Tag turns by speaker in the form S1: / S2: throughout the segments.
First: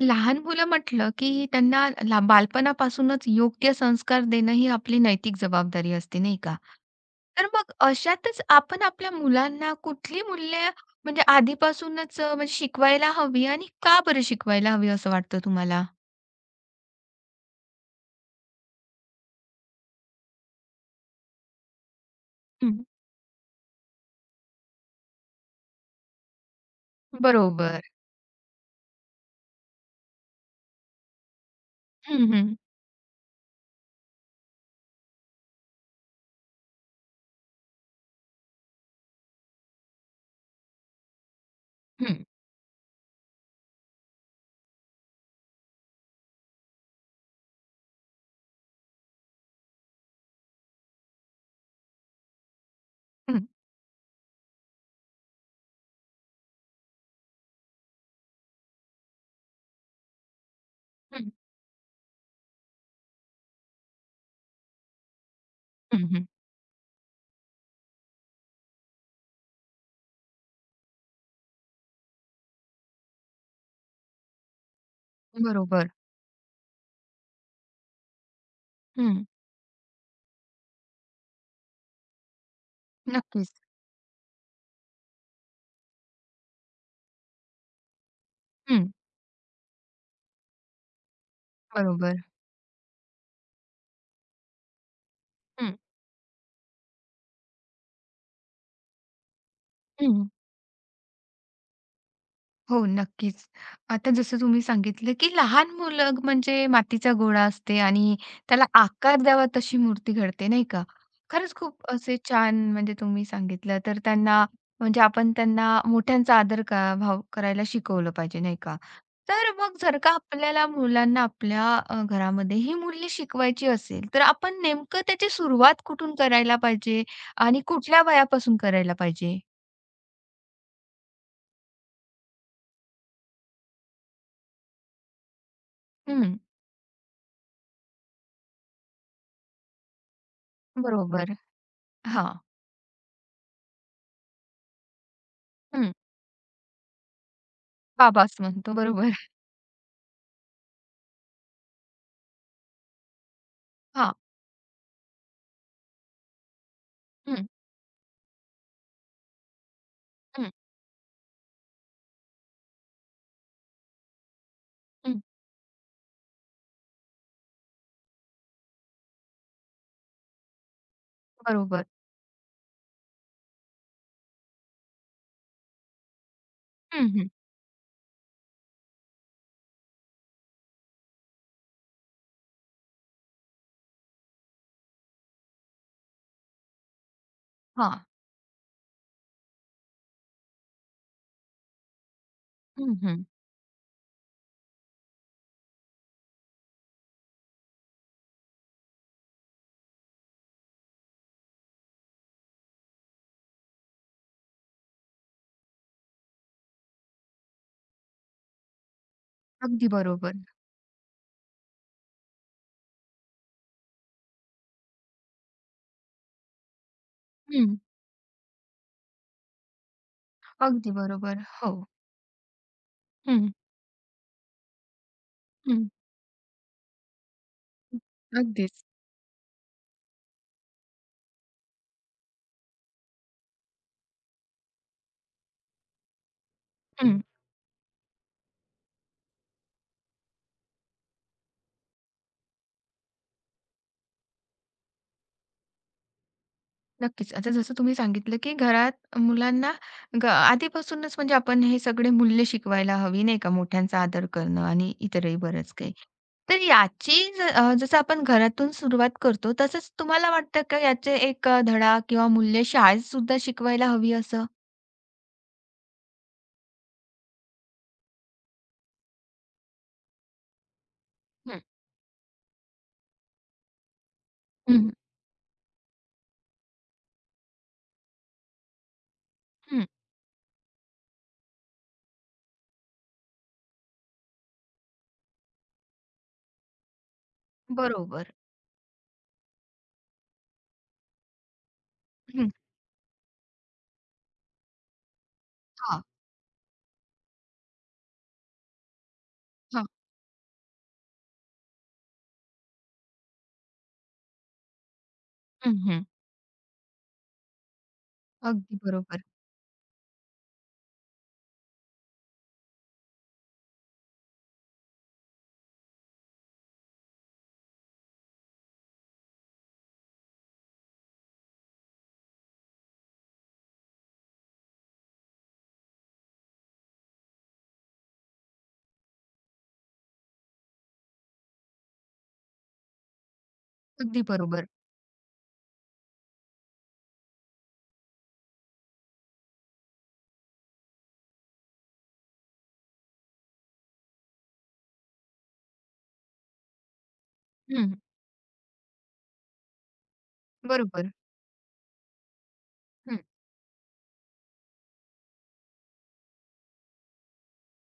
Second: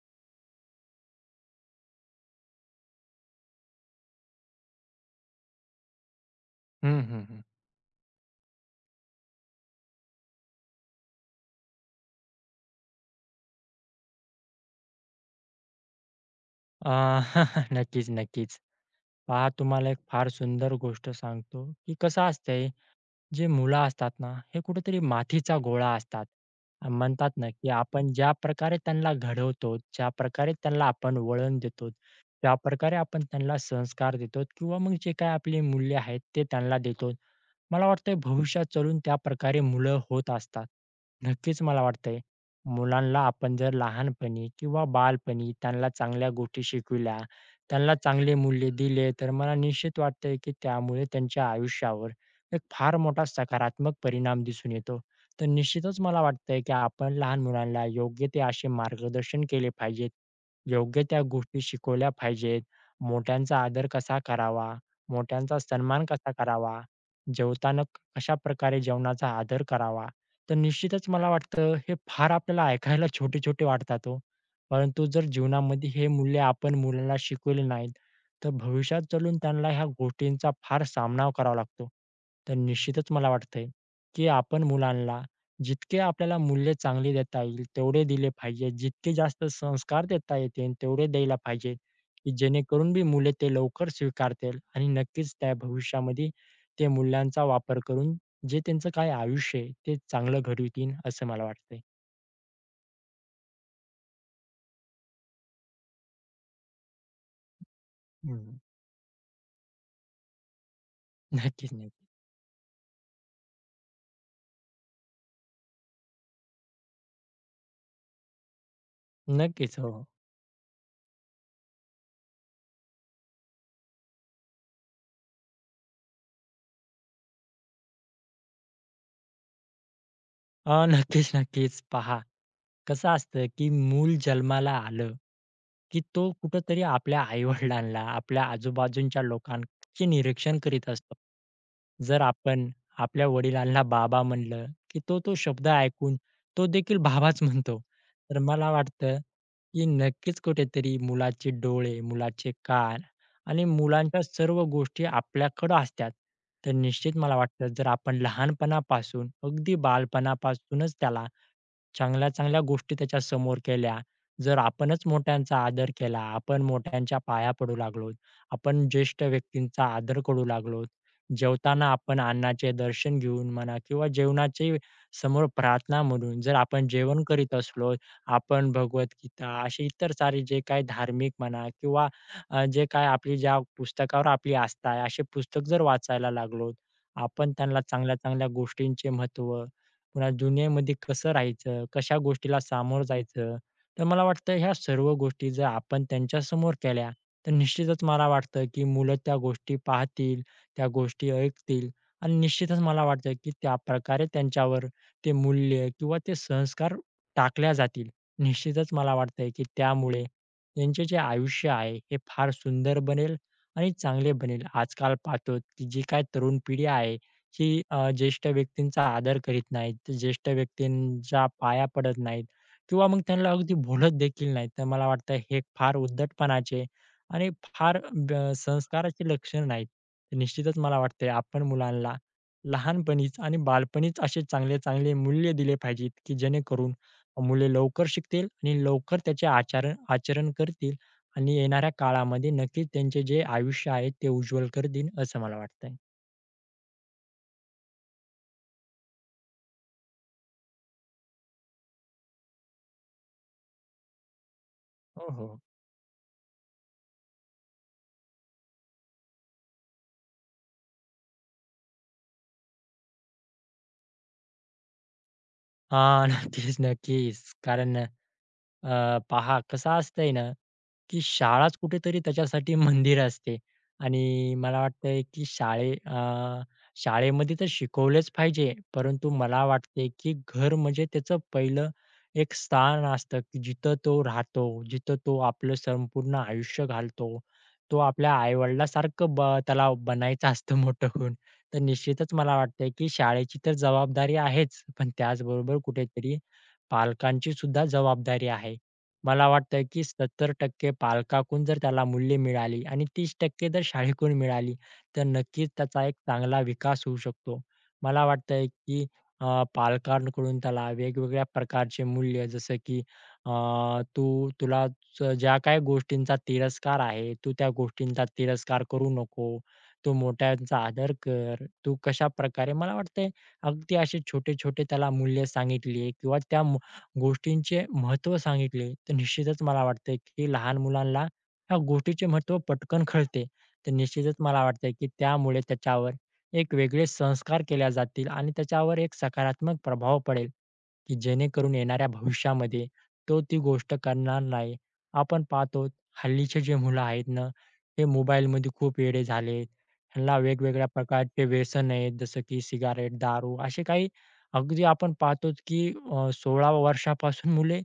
S1: लहान मुलं म्हटलं, की त्यांना बालपणापासूनच योग्य संस्कार देणं ही आपली नैतिक जबाबदारी असते, नाही का?
S2: हं, हं, हं.
S1: तर मग अशातच आपण आपल्या मुलांना कुठली मूल्य म्हणजे आधीपासूनच म्हणजे शिकवायला हवी आणि का बरं शिकवायला हवी असं वाटतं तुम्हाला?
S2: अ, नक्कीच, नक्कीच. पहा तुम्हाला एक फार सुंदर गोष्ट सांगतो, की कसं असतंय,
S1: हं,
S2: जे मुलं असतात ना, हे कुठेतरी मातीचा गोळा असतात. म्हणतात ना, की
S1: बरोबर.
S2: आपण ज्या प्रकारे त्यांना घडवतो, ज्या प्रकारे त्यांना आपण वळण देतो,
S1: हं,
S2: त्या
S1: हं.
S2: प्रकारे आपण त्यांना संस्कार देतो किंवा मग जे काही आपली मूल्य आहेत, ते त्यांना देतो. मला वाटतंय भविष्यात चलून त्या प्रकारे मुलं होत असतात. नक्कीच मला वाटतंय,
S1: हं,
S2: मुलांना आपण जर लहानपणी किंवा बालपणी त्यांना चांगल्या गोष्टी शिकविल्या, त्यांना चांगले मूल्य दिले, तर मला निश्चित वाटतंय, की त्यामुळे त्यांच्या आयुष्यावर एक फार मोठा
S1: हं,
S2: सकारात्मक परिणाम दिसून येतो. तर निश्चितच मला वाटतंय, की आपण लहान मुलांना योग्य ते असे मार्गदर्शन केले पाहिजेत. योग्य त्या
S1: हं,
S2: गोष्टी शिकवल्या पाहिजेत. मोठ्यांचा आदर कसा करावा, मोठ्यांचा
S1: हं,
S2: सन्मान
S1: हं.
S2: कसा करावा जेवताना कशा प्रकारे जेवणाचा आदर करावा, तर निश्चितच मला वाटतं हे फार आपल्याला ऐकायला छोटे-छोटे वाटतात हो. परंतु जर जीवनामध्ये
S1: बरोबर.
S2: हे मूल्य आपण मुलांना शिकवले नाहीत, तर भविष्यात
S1: हं,
S2: चालून त्यांना ह्या गोष्टींचा फार सामना करावा लागतो. तर निश्चितच मला
S1: नक्कीच.
S2: वाटतंय, की आपण मुलांना जितके आपल्याला मूल्य चांगले देता येईल, तेवढे दिले पाहिजे.
S1: हं,
S2: जितके जास्त संस्कार देता येतील, तेवढे द्यायला पाहिजे,
S1: बरोबर.
S2: की जेणेकरून बी मुले ते लवकर स्वीकारतील आणि नक्कीच त्या
S1: हं,
S2: भविष्यामध्ये ते मूल्यांचा वापर करून जे त्यांचं काय आयुष्य आहे ते चांगलं घडवितील असं मला वाटतंय.
S1: हो, नक्कीच. आता जसं तुम्ही सांगितलं, की लहान मुलं म्हणजे मातीचा गोळा असते आणि
S2: हं.
S1: त्याला आकार द्यावा तशी मूर्ती घडते, नाही का? खरंच
S2: नक्कीच, हं.
S1: खूप असे छान म्हणजे तुम्ही सांगितलं. तर त्यांना म्हणजे आपण त्यांना मोठ्यांचा आदर का भाव करायला शिकवलं पाहिजे, नाही का? तर मग
S2: नक्कीच. हो,
S1: जर
S2: हो.
S1: का आपल्याला मुलांना आपल्या घरामध्ये ही मूल्य शिकवायची असेल, तर आपण नेमकं त्याची सुरुवात कुठून करायला पाहिजे आणि कुठल्या वयापासून करायला पाहिजे?
S2: नक्कीच, नक्कीच. पहा कसं असतं, की मूल जन्माला आलं, की तो
S1: हं,
S2: कुठेतरी आपल्या आई-वडिलांना, आपल्या आजूबाजूच्या लोकांचे निरीक्षण करीत असतो.
S1: बरोबर.
S2: जर
S1: हां.
S2: आपण आपल्या वडिलांना बाबा म्हणलं, की तो तो शब्द ऐकून तो देखील बाबाच म्हणतो.
S1: बाबाच
S2: तर मला
S1: म्हणतो. बरोबर.
S2: वाटतं, की नक्कीच कुठेतरी मुलाचे डोळे, मुलाचे कान आणि
S1: हां.
S2: मुलांच्या सर्व गोष्टी आपल्याकडं असतात. तर निश्चित मला
S1: हं,
S2: वाटतं, जर आपण लहानपणापासून अगदी
S1: हं,
S2: बालपणापासूनच त्याला चांगल्या चांगल्या गोष्टी त्याच्या समोर केल्या, जर आपणच
S1: हं.
S2: मोठ्यांचा आदर केला, आपण मोठ्यांच्या पाया पडू लागलो, आपण ज्येष्ठ व्यक्तींचा आदर करू लागलो,
S1: बरोबर.
S2: जेवताना आपण अन्नाचे दर्शन घेऊन म्हणा किंवा जेवणाचे समोर प्रार्थना म्हणून जर आपण
S1: हं,
S2: जेवण
S1: हं.
S2: करीत असलो, आपण भगवद्गीता असे इतर सारे जे काही धार्मिक म्हणा किंवा जे काय आपली ज्या पुस्तकावर आपली आस्था आहे, असे पुस्तक जर वाचायला लागलो, आपण त्यांना
S1: हां.
S2: चांगल्या चांगल्या गोष्टींचे महत्त्व पुन्हा दुनियेमध्ये कसं राहायचं, कशा गोष्टीला
S1: हं,
S2: सामोरं
S1: हं.
S2: जायचं. तर मला वाटतं ह्या सर्व गोष्टी जर आपण त्यांच्यासमोर केल्या, तर निश्चितच मला वाटतं, की मुलं त्या गोष्टी पाहतील, त्या गोष्टी ऐकतील आणि निश्चितच मला वाटतं, की त्याप्रकारे त्यांच्यावर ते मूल्य किंवा ते संस्कार टाकल्या जातील. निश्चितच मला वाटतंय, की
S1: अगदी
S2: त्यामुळे
S1: बरोबर.
S2: त्यांचे जे आयुष्य आहे, हे फार सुंदर बनेल आणि चांगले बनेल. आजकाल पाहतो, की जी काही तरुण पिढी आहे
S1: हं.
S2: की ज्येष्ठ व्यक्तींचा आदर करीत नाहीत, ज्येष्ठ
S1: अगदी बरोबर.
S2: व्यक्तींच्या
S1: हो.
S2: पाया पडत नाहीत किंवा मग
S1: हं, हं.
S2: त्यांना अगदी बोलत देखील नाहीत. तर मला वाटतं हे
S1: हं.
S2: फार उद्धटपणाचे आणि फार
S1: अगदीच.
S2: संस्काराचे लक्षण नाहीत. निश्चितच मला वाटतंय आपण मुलांना लहानपणीच आणि बालपणीच असे चांगले-चांगले मूल्य दिले पाहिजेत, की जेणेकरून
S1: हं.
S2: मुले लवकर शिकतील आणि लवकर त्याचे आचरण आचरण करतील आणि येणाऱ्या काळामध्ये नक्कीच त्यांचे जे आयुष्य आहे ते उज्वल करतील असं मला वाटतंय.
S1: नक्कीच. आता जसं तुम्ही सांगितलं, की घरात मुलांना आधीपासूनच म्हणजे आपण हे सगळे मूल्य शिकवायला हवी नाही का, मोठ्यांचा आदर करणं आणि
S2: हो,
S1: इतरही
S2: हो.
S1: बरंच काही. तर याची जसं आपण घरातून सुरुवात करतो, तसंच तुम्हाला वाटतं का याचे एक धडा किंवा मूल्य शाळेत सुद्धा शिकवायला हवी असं?
S2: हां. नक्कीच, नक्कीच. कारण पहा कसं असतंय ना, की
S1: हं,
S2: शाळाच कुठेतरी त्याच्यासाठी मंदिर असते आणि मला
S1: हं,
S2: वाटतंय की शाळेमध्ये तर शिकवलेच पाहिजे, परंतु मला
S1: हं.
S2: वाटते की घर म्हणजे त्याचं पहिलं एक स्थान असतं, की जिथं तो राहतो, जिथं तो आपलं संपूर्ण आयुष्य घालतो. तो आपल्या
S1: बरोबर.
S2: आई-वडिलांसारखं त्याला बनायचं असतं मोठं होऊन. तर निश्चितच
S1: हं.
S2: मला वाटतंय की शाळेची तर जबाबदारी आहेच, पण त्याचबरोबर
S1: हां,
S2: कुठेतरी पालकांची सुद्धा जबाबदारी आहे. मला वाटतंय
S1: हां.
S2: की 70% पालकाकडून जर त्याला मूल्य मिळाली आणि 30% जर शाळेकडून मिळाली, तर नक्कीच
S1: हं, हं.
S2: त्याचा एक चांगला विकास होऊ शकतो. मला वाटतंय
S1: अगदी
S2: की
S1: बरोबर,
S2: पालकांकडून त्याला वेगवेगळ्या प्रकारचे मूल्य जसं की अ, तू तुला ज्या काही गोष्टींचा तिरस्कार आहे, तू त्या गोष्टींचा तिरस्कार करू नको. तू मोठ्यांचा आदर कर. तू कशाप्रकारे मला वाटतंय अगदी असे छोटे-छोटे त्याला मूल्य सांगितली किंवा त्या गोष्टींचे महत्त्व सांगितले, तर निश्चितच मला वाटतंय की लहान मुलांना ह्या गोष्टीचे महत्त्व पटकन कळते. तर
S1: अगदी
S2: निश्चितच मला
S1: बरोबर.
S2: वाटतंय की त्यामुळे त्याच्यावर एक वेगळे संस्कार केले जातील आणि त्याच्यावर एक सकारात्मक प्रभाव पडेल, की जेणेकरून येणाऱ्या भविष्यामध्ये तो ती गोष्ट करणार नाही. आपण पाहतो हल्लीचे जे मुलं आहेत ना,
S1: हं,
S2: हे मोबाईलमध्ये खूप वेडे झालेत. ह्यांना वेगवेगळ्या
S1: बरोबर.
S2: प्रकारचे व्यसन आहेत, जसं की सिगारेट,
S1: हं,
S2: दारू असे काही अगदी आपण पाहतोच की 16 वर्षापासून मुले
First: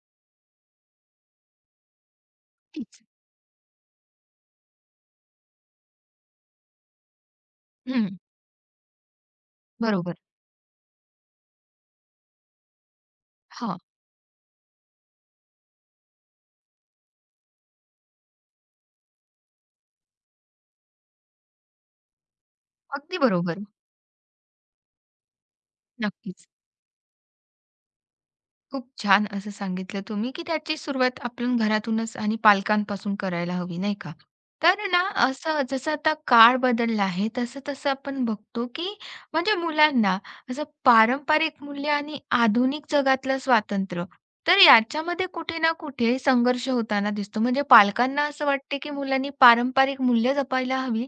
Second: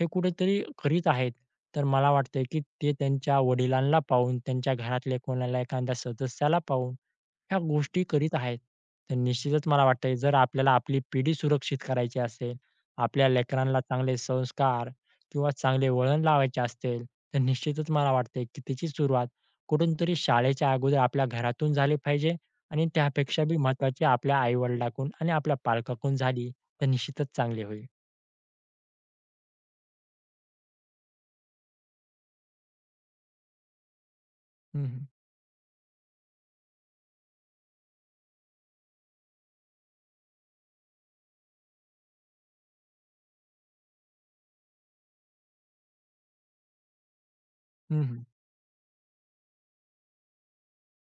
S2: हे कुठेतरी करीत आहेत. तर मला वाटतंय की ते
S1: तेच.
S2: त्यांच्या वडिलांना पाहून, त्यांच्या घरातल्या कोणाला एखाद्या सदस्याला पाहून ह्या गोष्टी
S1: हं,
S2: करीत आहेत. तर निश्चितच मला वाटतंय
S1: बरोबर.
S2: जर आपल्याला आपली पिढी सुरक्षित करायची असेल, आपल्या
S1: हां,
S2: लेकरांना चांगले संस्कार किंवा चांगले वळण लावायचे असेल, तर निश्चितच मला वाटतंय की त्याची सुरुवात कुठून तरी शाळेच्या अगोदर आपल्या घरातून झाली पाहिजे आणि
S1: अगदी
S2: त्यापेक्षा बी
S1: बरोबर.
S2: महत्त्वाची आपल्या आई-वडिलांकडून आणि आपल्या पालकाकडून
S1: नक्कीच.
S2: झाली, तर निश्चितच चांगले होईल.
S1: खूप छान असं सांगितलं तुम्ही, की त्याची सुरुवात आपण घरातूनच आणि पालकांपासून करायला हवी, नाही का?
S2: हं,
S1: तर ना,
S2: हं.
S1: असं जसं आता काळ बदलला आहे, तसं-तसं आपण बघतो, की म्हणजे मुलांना असं पारंपरिक मूल्य आणि आधुनिक जगातलं स्वातंत्र्य, तर याच्यामध्ये कुठे ना कुठे संघर्ष होताना दिसतो. म्हणजे
S2: हं, हं.
S1: पालकांना असं वाटते, की मुलांनी पारंपरिक मूल्य जपायला हवी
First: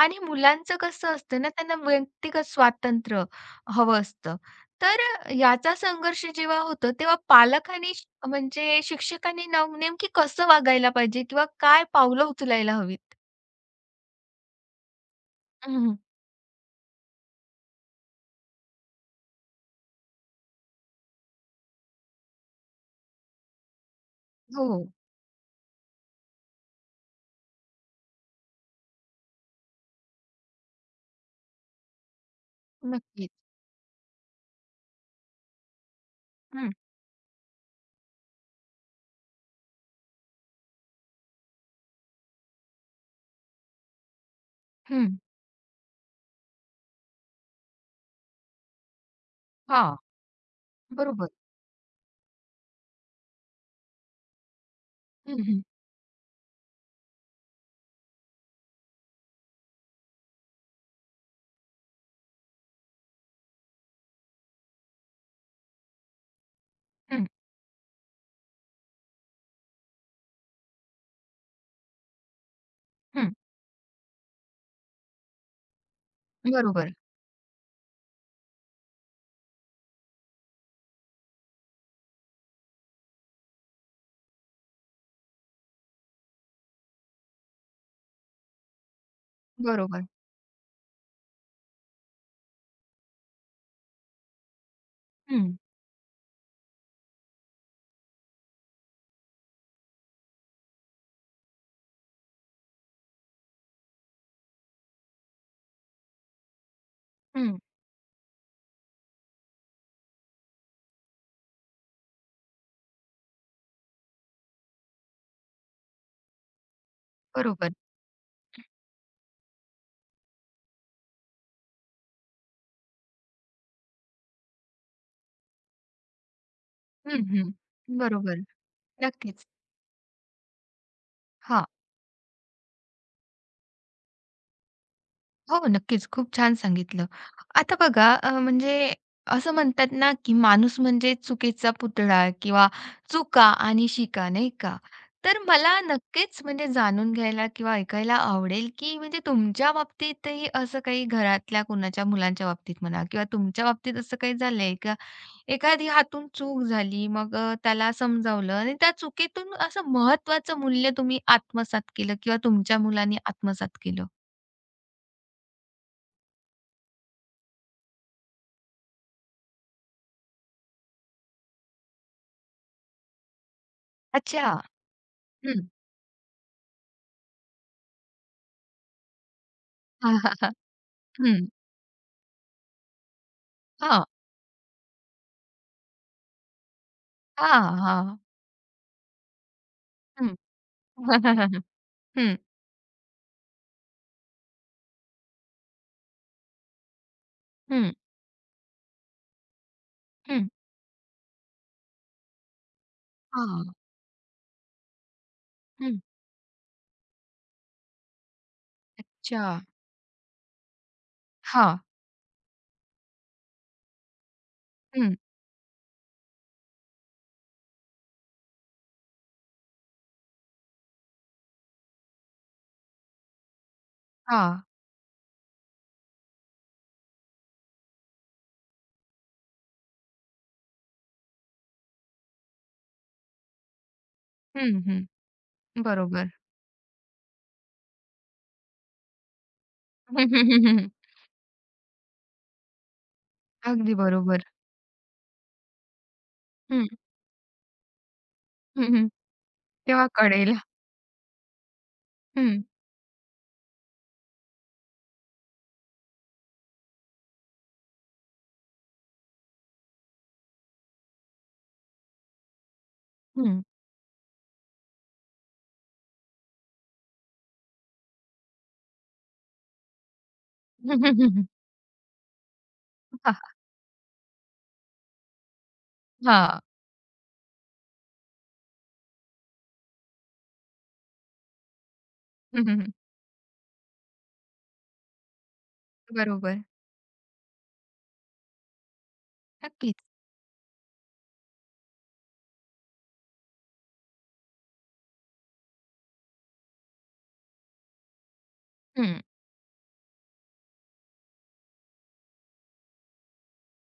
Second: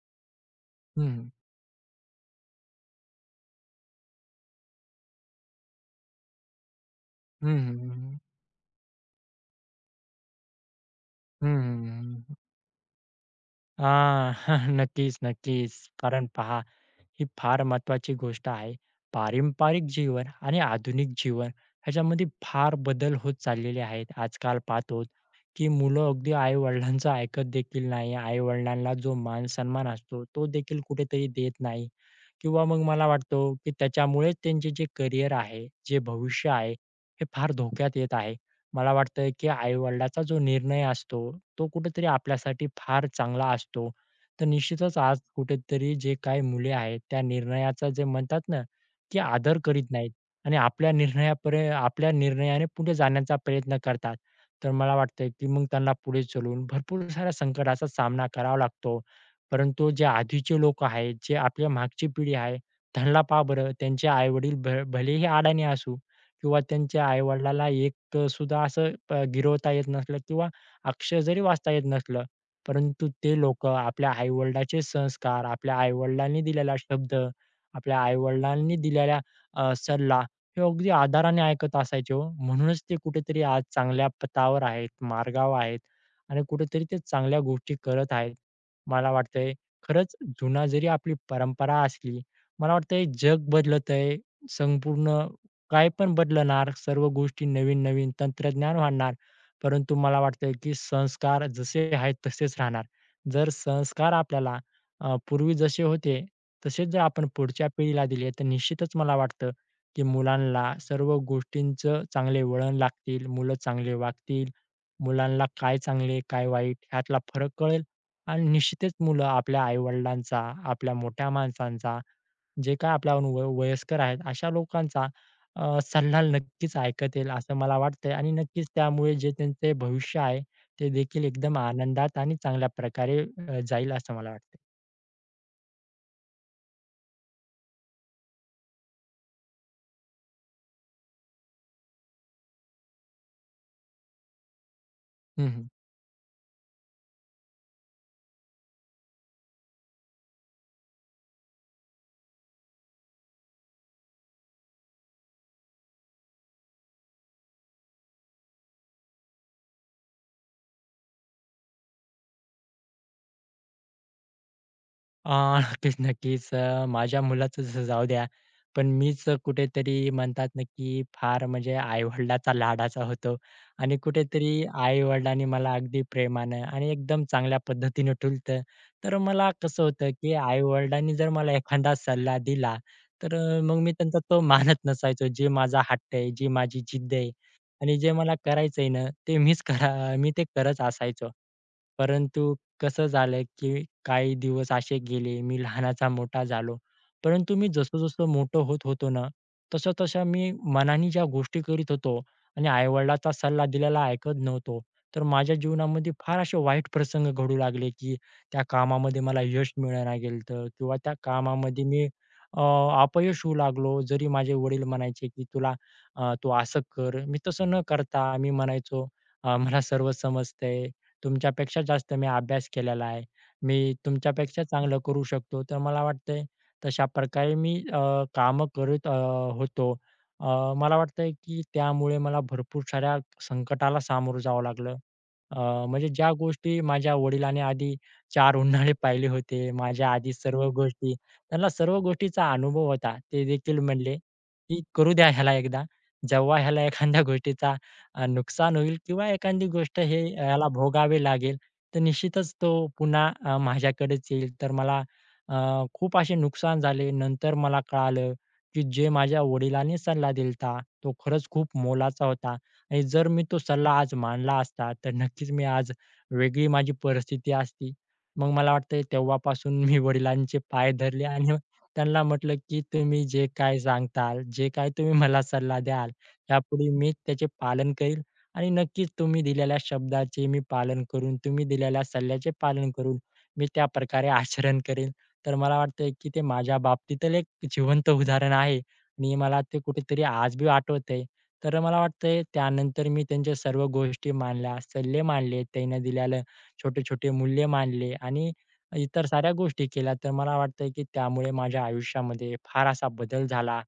S1: आणि मुलांचं
S2: हं,
S1: कसं
S2: हं.
S1: असतं ना, त्यांना व्यक्तिगत स्वातंत्र्य हवं असतं. तर याचा संघर्ष जेव्हा होतो, तेव्हा
S2: हं,
S1: पालक
S2: हं. हं,
S1: आणि
S2: हं.
S1: म्हणजे शिक्षकांनी नेमकी कसं वागायला पाहिजे किंवा काय
S2: हं,
S1: पावलं उचलायला हवीत?
S2: हां. नक्कीच, नक्कीच.
S1: हं.
S2: कारण पहा, ही फार महत्त्वाची गोष्ट आहे. पारंपरिक जीवन आणि आधुनिक जीवन ह्याच्यामध्ये फार बदल होत चाललेले आहेत. आजकाल
S1: हो,
S2: पाहतो, की मुलं अगदी आई-वडिलांचं ऐकत देखील नाही. आई-वडिलांना जो मान-सन्मान असतो, तो देखील कुठेतरी देत नाही किंवा मग मला
S1: नक्कीच.
S2: वाटतो, की त्याच्यामुळेच त्यांचे जे करिअर आहे, जे भविष्य
S1: हं,
S2: आहे, हे फार धोक्यात येत आहे. मला वाटतंय, की आई जो निर्णय असतो, तो कुठेतरी आपल्यासाठी फार चांगला असतो. तर निश्चितच
S1: हं.
S2: आज कुठेतरी जे काही मुले आहेत, त्या निर्णयाचा जे म्हणतात ना, की आदर करीत
S1: हां,
S2: नाहीत आणि आपल्या
S1: बरोबर.
S2: निर्णयापर्यंत आपल्या निर्णयाने पुढे जाण्याचा प्रयत्न करतात. तर मला वाटतंय,
S1: हं,
S2: की
S1: हं,
S2: मग त्यांना पुढे चलून भरपूर साऱ्या संकटाचा सामना करावा लागतो. परंतु जे आधीचे लोक आहेत, जे आपल्या मागची पिढी आहे, त्यांना पहा बरं, त्यांचे आई-वडील भलेही अडाणी असू, किंवा त्यांच्या
S1: हं,
S2: आई-वडिलाला एक सुद्धा असं गिरवता येत नसलं किंवा अक्षर जरी वाचता येत नसलं, परंतु
S1: हं.
S2: ते लोकं आपल्या आई संस्कार, आपल्या आई दिलेला
S1: बरोबर,
S2: शब्द, आपल्या आई दिलेला सल्ला हे अगदी आदराने ऐकत असायचे हो. म्हणूनच ते कुठेतरी आज चांगल्या पथावर आहेत, मार्गावर आहेत आणि कुठेतरी ते चांगल्या गोष्टी करत आहेत. मला वाटतंय
S1: बरोबर.
S2: खरंच जुना जरी आपली परंपरा असली, मला वाटतंय जग बदलत आहे, संपूर्ण
S1: हं,
S2: काय पण बदलणार, सर्व गोष्टी नवीन-नवीन, तंत्रज्ञान वाढणार, परंतु मला वाटतंय की संस्कार जसे आहेत तसेच राहणार. जर संस्कार आपल्याला पूर्वी जसे होते, तसेच जर आपण
S1: हं.
S2: पुढच्या पिढीला दिले, तर निश्चितच मला वाटतं की मुलांना सर्व गोष्टींचं चांगले वळण लागतील, मुलं चांगले वागतील, मुलांना काय चांगले, काय वाईट ह्यातला फरक
S1: बरोबर.
S2: कळेल आणि निश्चितच मुलं आपल्या आई आपल्या मोठ्या माणसांचा जे काय आपल्याहून वय वयस्कर आहेत, अशा लोकांचा सल्ला नक्कीच
S1: हं,
S2: ऐकतील
S1: हं.
S2: असं मला वाटतंय आणि
S1: बरोबर.
S2: नक्कीच त्यामुळे जे
S1: नक्कीच.
S2: त्यांचे भविष्य आहे, ते देखील एकदम
S1: हां.
S2: आनंदात आणि चांगल्या प्रकारे जाईल असं मला वाटतंय.
S1: हो, नक्कीच. खूप छान सांगितलं. आता बघा म्हणजे असं म्हणतात ना, की माणूस म्हणजे चुकीचा पुतळा किंवा चुका आणि शिका, नाही का? तर
S2: हं,
S1: मला नक्कीच म्हणजे जाणून घ्यायला किंवा ऐकायला आवडेल, की म्हणजे तुमच्या बाबतीतही असं काही घरातल्या कोणाच्या मुलांच्या बाबतीत म्हणा किंवा तुमच्या बाबतीत असं काही झालंय का? एखादी हातून चूक झाली, मग त्याला समजावलं आणि त्या चुकीतून असं महत्त्वाचं मूल्य तुम्ही आत्मसात केलं किंवा तुमच्या मुलांनी आत्मसात केलं?
S2: अ, नक्कीच, नक्कीच. माझ्या मुलाचं जाऊ द्या. पण मीच कुठेतरी म्हणतात ना, की फार म्हणजे आई लाडाचा होतो आणि
S1: अच्छा.
S2: कुठेतरी आई-वडिलांनी मला अगदी प्रेमानं आणि एकदम चांगल्या पद्धतीनं ठुलतं. तर मला कसं होतं,
S1: हां,
S2: की
S1: हां, हां.
S2: आई जर
S1: हं.
S2: मला एखादा सल्ला दिला, तर मग मी
S1: हां.
S2: त्यांचा तो मानत नसायचो. जे माझा हट्ट आहे, जी माझी जिद्द आहे
S1: हां,
S2: आणि जे
S1: हां.
S2: मला करायचं ना, ते मीच करा मी
S1: हं.
S2: ते करत असायचो.
S1: हं,
S2: परंतु कसं झालं की काही दिवस असे गेले, मी लहानाचा मोठा झालो. परंतु मी
S1: हं,
S2: जसं-जसं मोठं होत होतो ना, तसं-तसं मी
S1: हं.
S2: मनाने ज्या गोष्टी करीत होतो आणि आई-वडिलांचा
S1: हां.
S2: सल्ला दिलेला ऐकत नव्हतो. तर माझ्या
S1: हं.
S2: जीवनामध्ये फार असे वाईट प्रसंग घडू लागले की त्या कामामध्ये मला
S1: अच्छा.
S2: यश मिळेना गेलं किंवा त्या
S1: हां.
S2: कामामध्ये मी अ, अपयश होऊ लागलो. जरी माझे वडील
S1: हं.
S2: म्हणायचे की "तुला तू असं कर." मी तसं न करता मी म्हणायचो, " मला सर्व समजतंय." तुमच्यापेक्षा जास्त मी अभ्यास केलेला आहे. मी
S1: हां.
S2: तुमच्यापेक्षा चांगलं करू शकतो. तर मला वाटतंय तशा प्रकारे मी कामं करत होतो. मला वाटतंय की त्यामुळे मला भरपूर साऱ्या संकटाला सामोरं जावं
S1: हं,
S2: लागलं.
S1: हं.
S2: अ, म्हणजे
S1: बरोबर.
S2: ज्या गोष्टी माझ्या वडिलांनी आधी 4 उन्हाळे पाहिले होते, माझ्या
S1: हं,
S2: आधी
S1: हं, हं,
S2: सर्व
S1: हं.
S2: गोष्टी त्यांना सर्व गोष्टीचा अनुभव होता. ते देखील
S1: अगदी
S2: म्हणले,
S1: बरोबर.
S2: की "करू द्या ह्याला एकदा." जेव्हा ह्याला
S1: हं,
S2: एखाद्या गोष्टीचा नुकसान
S1: हं,
S2: होईल
S1: हं.
S2: किंवा एखादी गोष्ट
S1: तेव्हा
S2: हे
S1: कळेल.
S2: याला भोगावे लागेल, तर निश्चितच
S1: हं,
S2: तो पुन्हा माझ्याकडेच येईल. तर मला खूप असे नुकसान झाले. नंतर मला कळालं, की जे माझ्या वडिलांनी सल्ला दिलता, तो खरंच खूप मोलाचा होता आणि जर मी तो
S1: हं.
S2: सल्ला आज मानला असता, तर नक्कीच मी आज वेगळी माझी परिस्थिती असती. मग मला वाटतंय तेव्हापासून मी वडिलांचे पाय धरले आणि त्यांना म्हटलं, की तुम्ही जे काय सांगताल, जे काय तुम्ही मला सल्ला द्याल
S1: हां.
S2: यापुढे मी त्याचे पालन करील आणि नक्कीच तुम्ही दिलेल्या शब्दाचे मी पालन करून, तुम्ही दिलेल्या सल्ल्याचे
S1: हं, हं,
S2: पालन
S1: हं.
S2: करून मी त्या प्रकारे आचरण करेल. तर मला वाटतंय की ते
S1: बरोबर.
S2: माझ्या बाबतीतलं एक जिवंत उदाहरण आहे आणि मला ते
S1: नक्कीच.
S2: कुठेतरी आज बी आठवतंय. तर मला वाटतंय त्यानंतर मी त्यांच्या सर्व गोष्टी मानल्या, सल्ले मानले, त्यांनी दिलेले छोटे-छोटे मूल्य मानले आणि
S1: हं.
S2: इतर साऱ्या गोष्टी केल्या. तर मला वाटतंय की त्यामुळे माझ्या आयुष्यामध्ये फार असा बदल झाला,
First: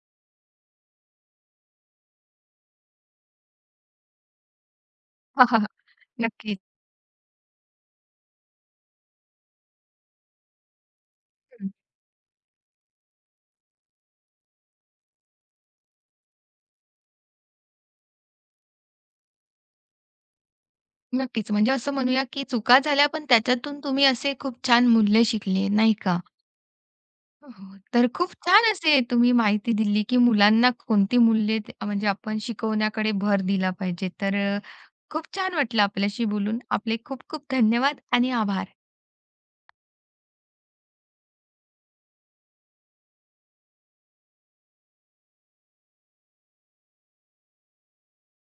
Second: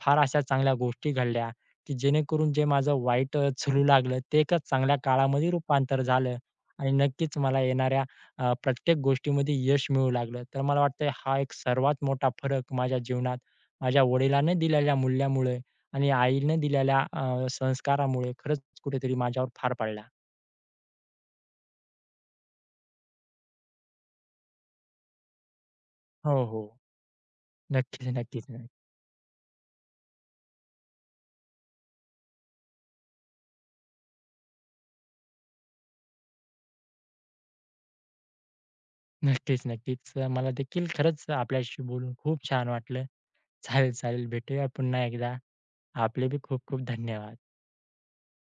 S2: फार अशा चांगल्या गोष्टी घडल्या की जेणेकरून जे माझं वाईट चलू लागलं ते एका चांगल्या काळामध्ये रूपांतर झालं
S1: नक्कीच.
S2: आणि नक्कीच मला येणाऱ्या प्रत्येक गोष्टीमध्ये यश मिळू लागलं. तर मला वाटतंय हा एक
S1: हं.
S2: सर्वात मोठा फरक माझ्या जीवनात माझ्या वडिलांनी दिलेल्या मूल्यामुळे आणि आईने दिलेल्या संस्कारामुळे खरंच कुठेतरी माझ्यावर फार पडला.
S1: नक्कीच. म्हणजे असं म्हणूया, की चुका झाल्या पण त्याच्यातून तुम्ही असे खूप छान मूल्य शिकले, नाही का?
S2: हो, हो.
S1: हो, हो. तर
S2: नक्कीच,
S1: खूप
S2: नक्कीच,
S1: छान
S2: नक्की.
S1: असे तुम्ही माहिती दिली, की मुलांना कोणती मूल्ये म्हणजे आपण शिकवण्याकडे भर दिला पाहिजे. तर खूप छान वाटलं आपल्याशी बोलून. आपले खूप खूप धन्यवाद आणि आभार.
S2: नक्कीच, नक्कीच. मला देखील खरंच आपल्याशी बोलून खूप छान वाटलं. चालेल, चालेल. भेटूया पुन्हा एकदा. आपले बी खूप खूप धन्यवाद.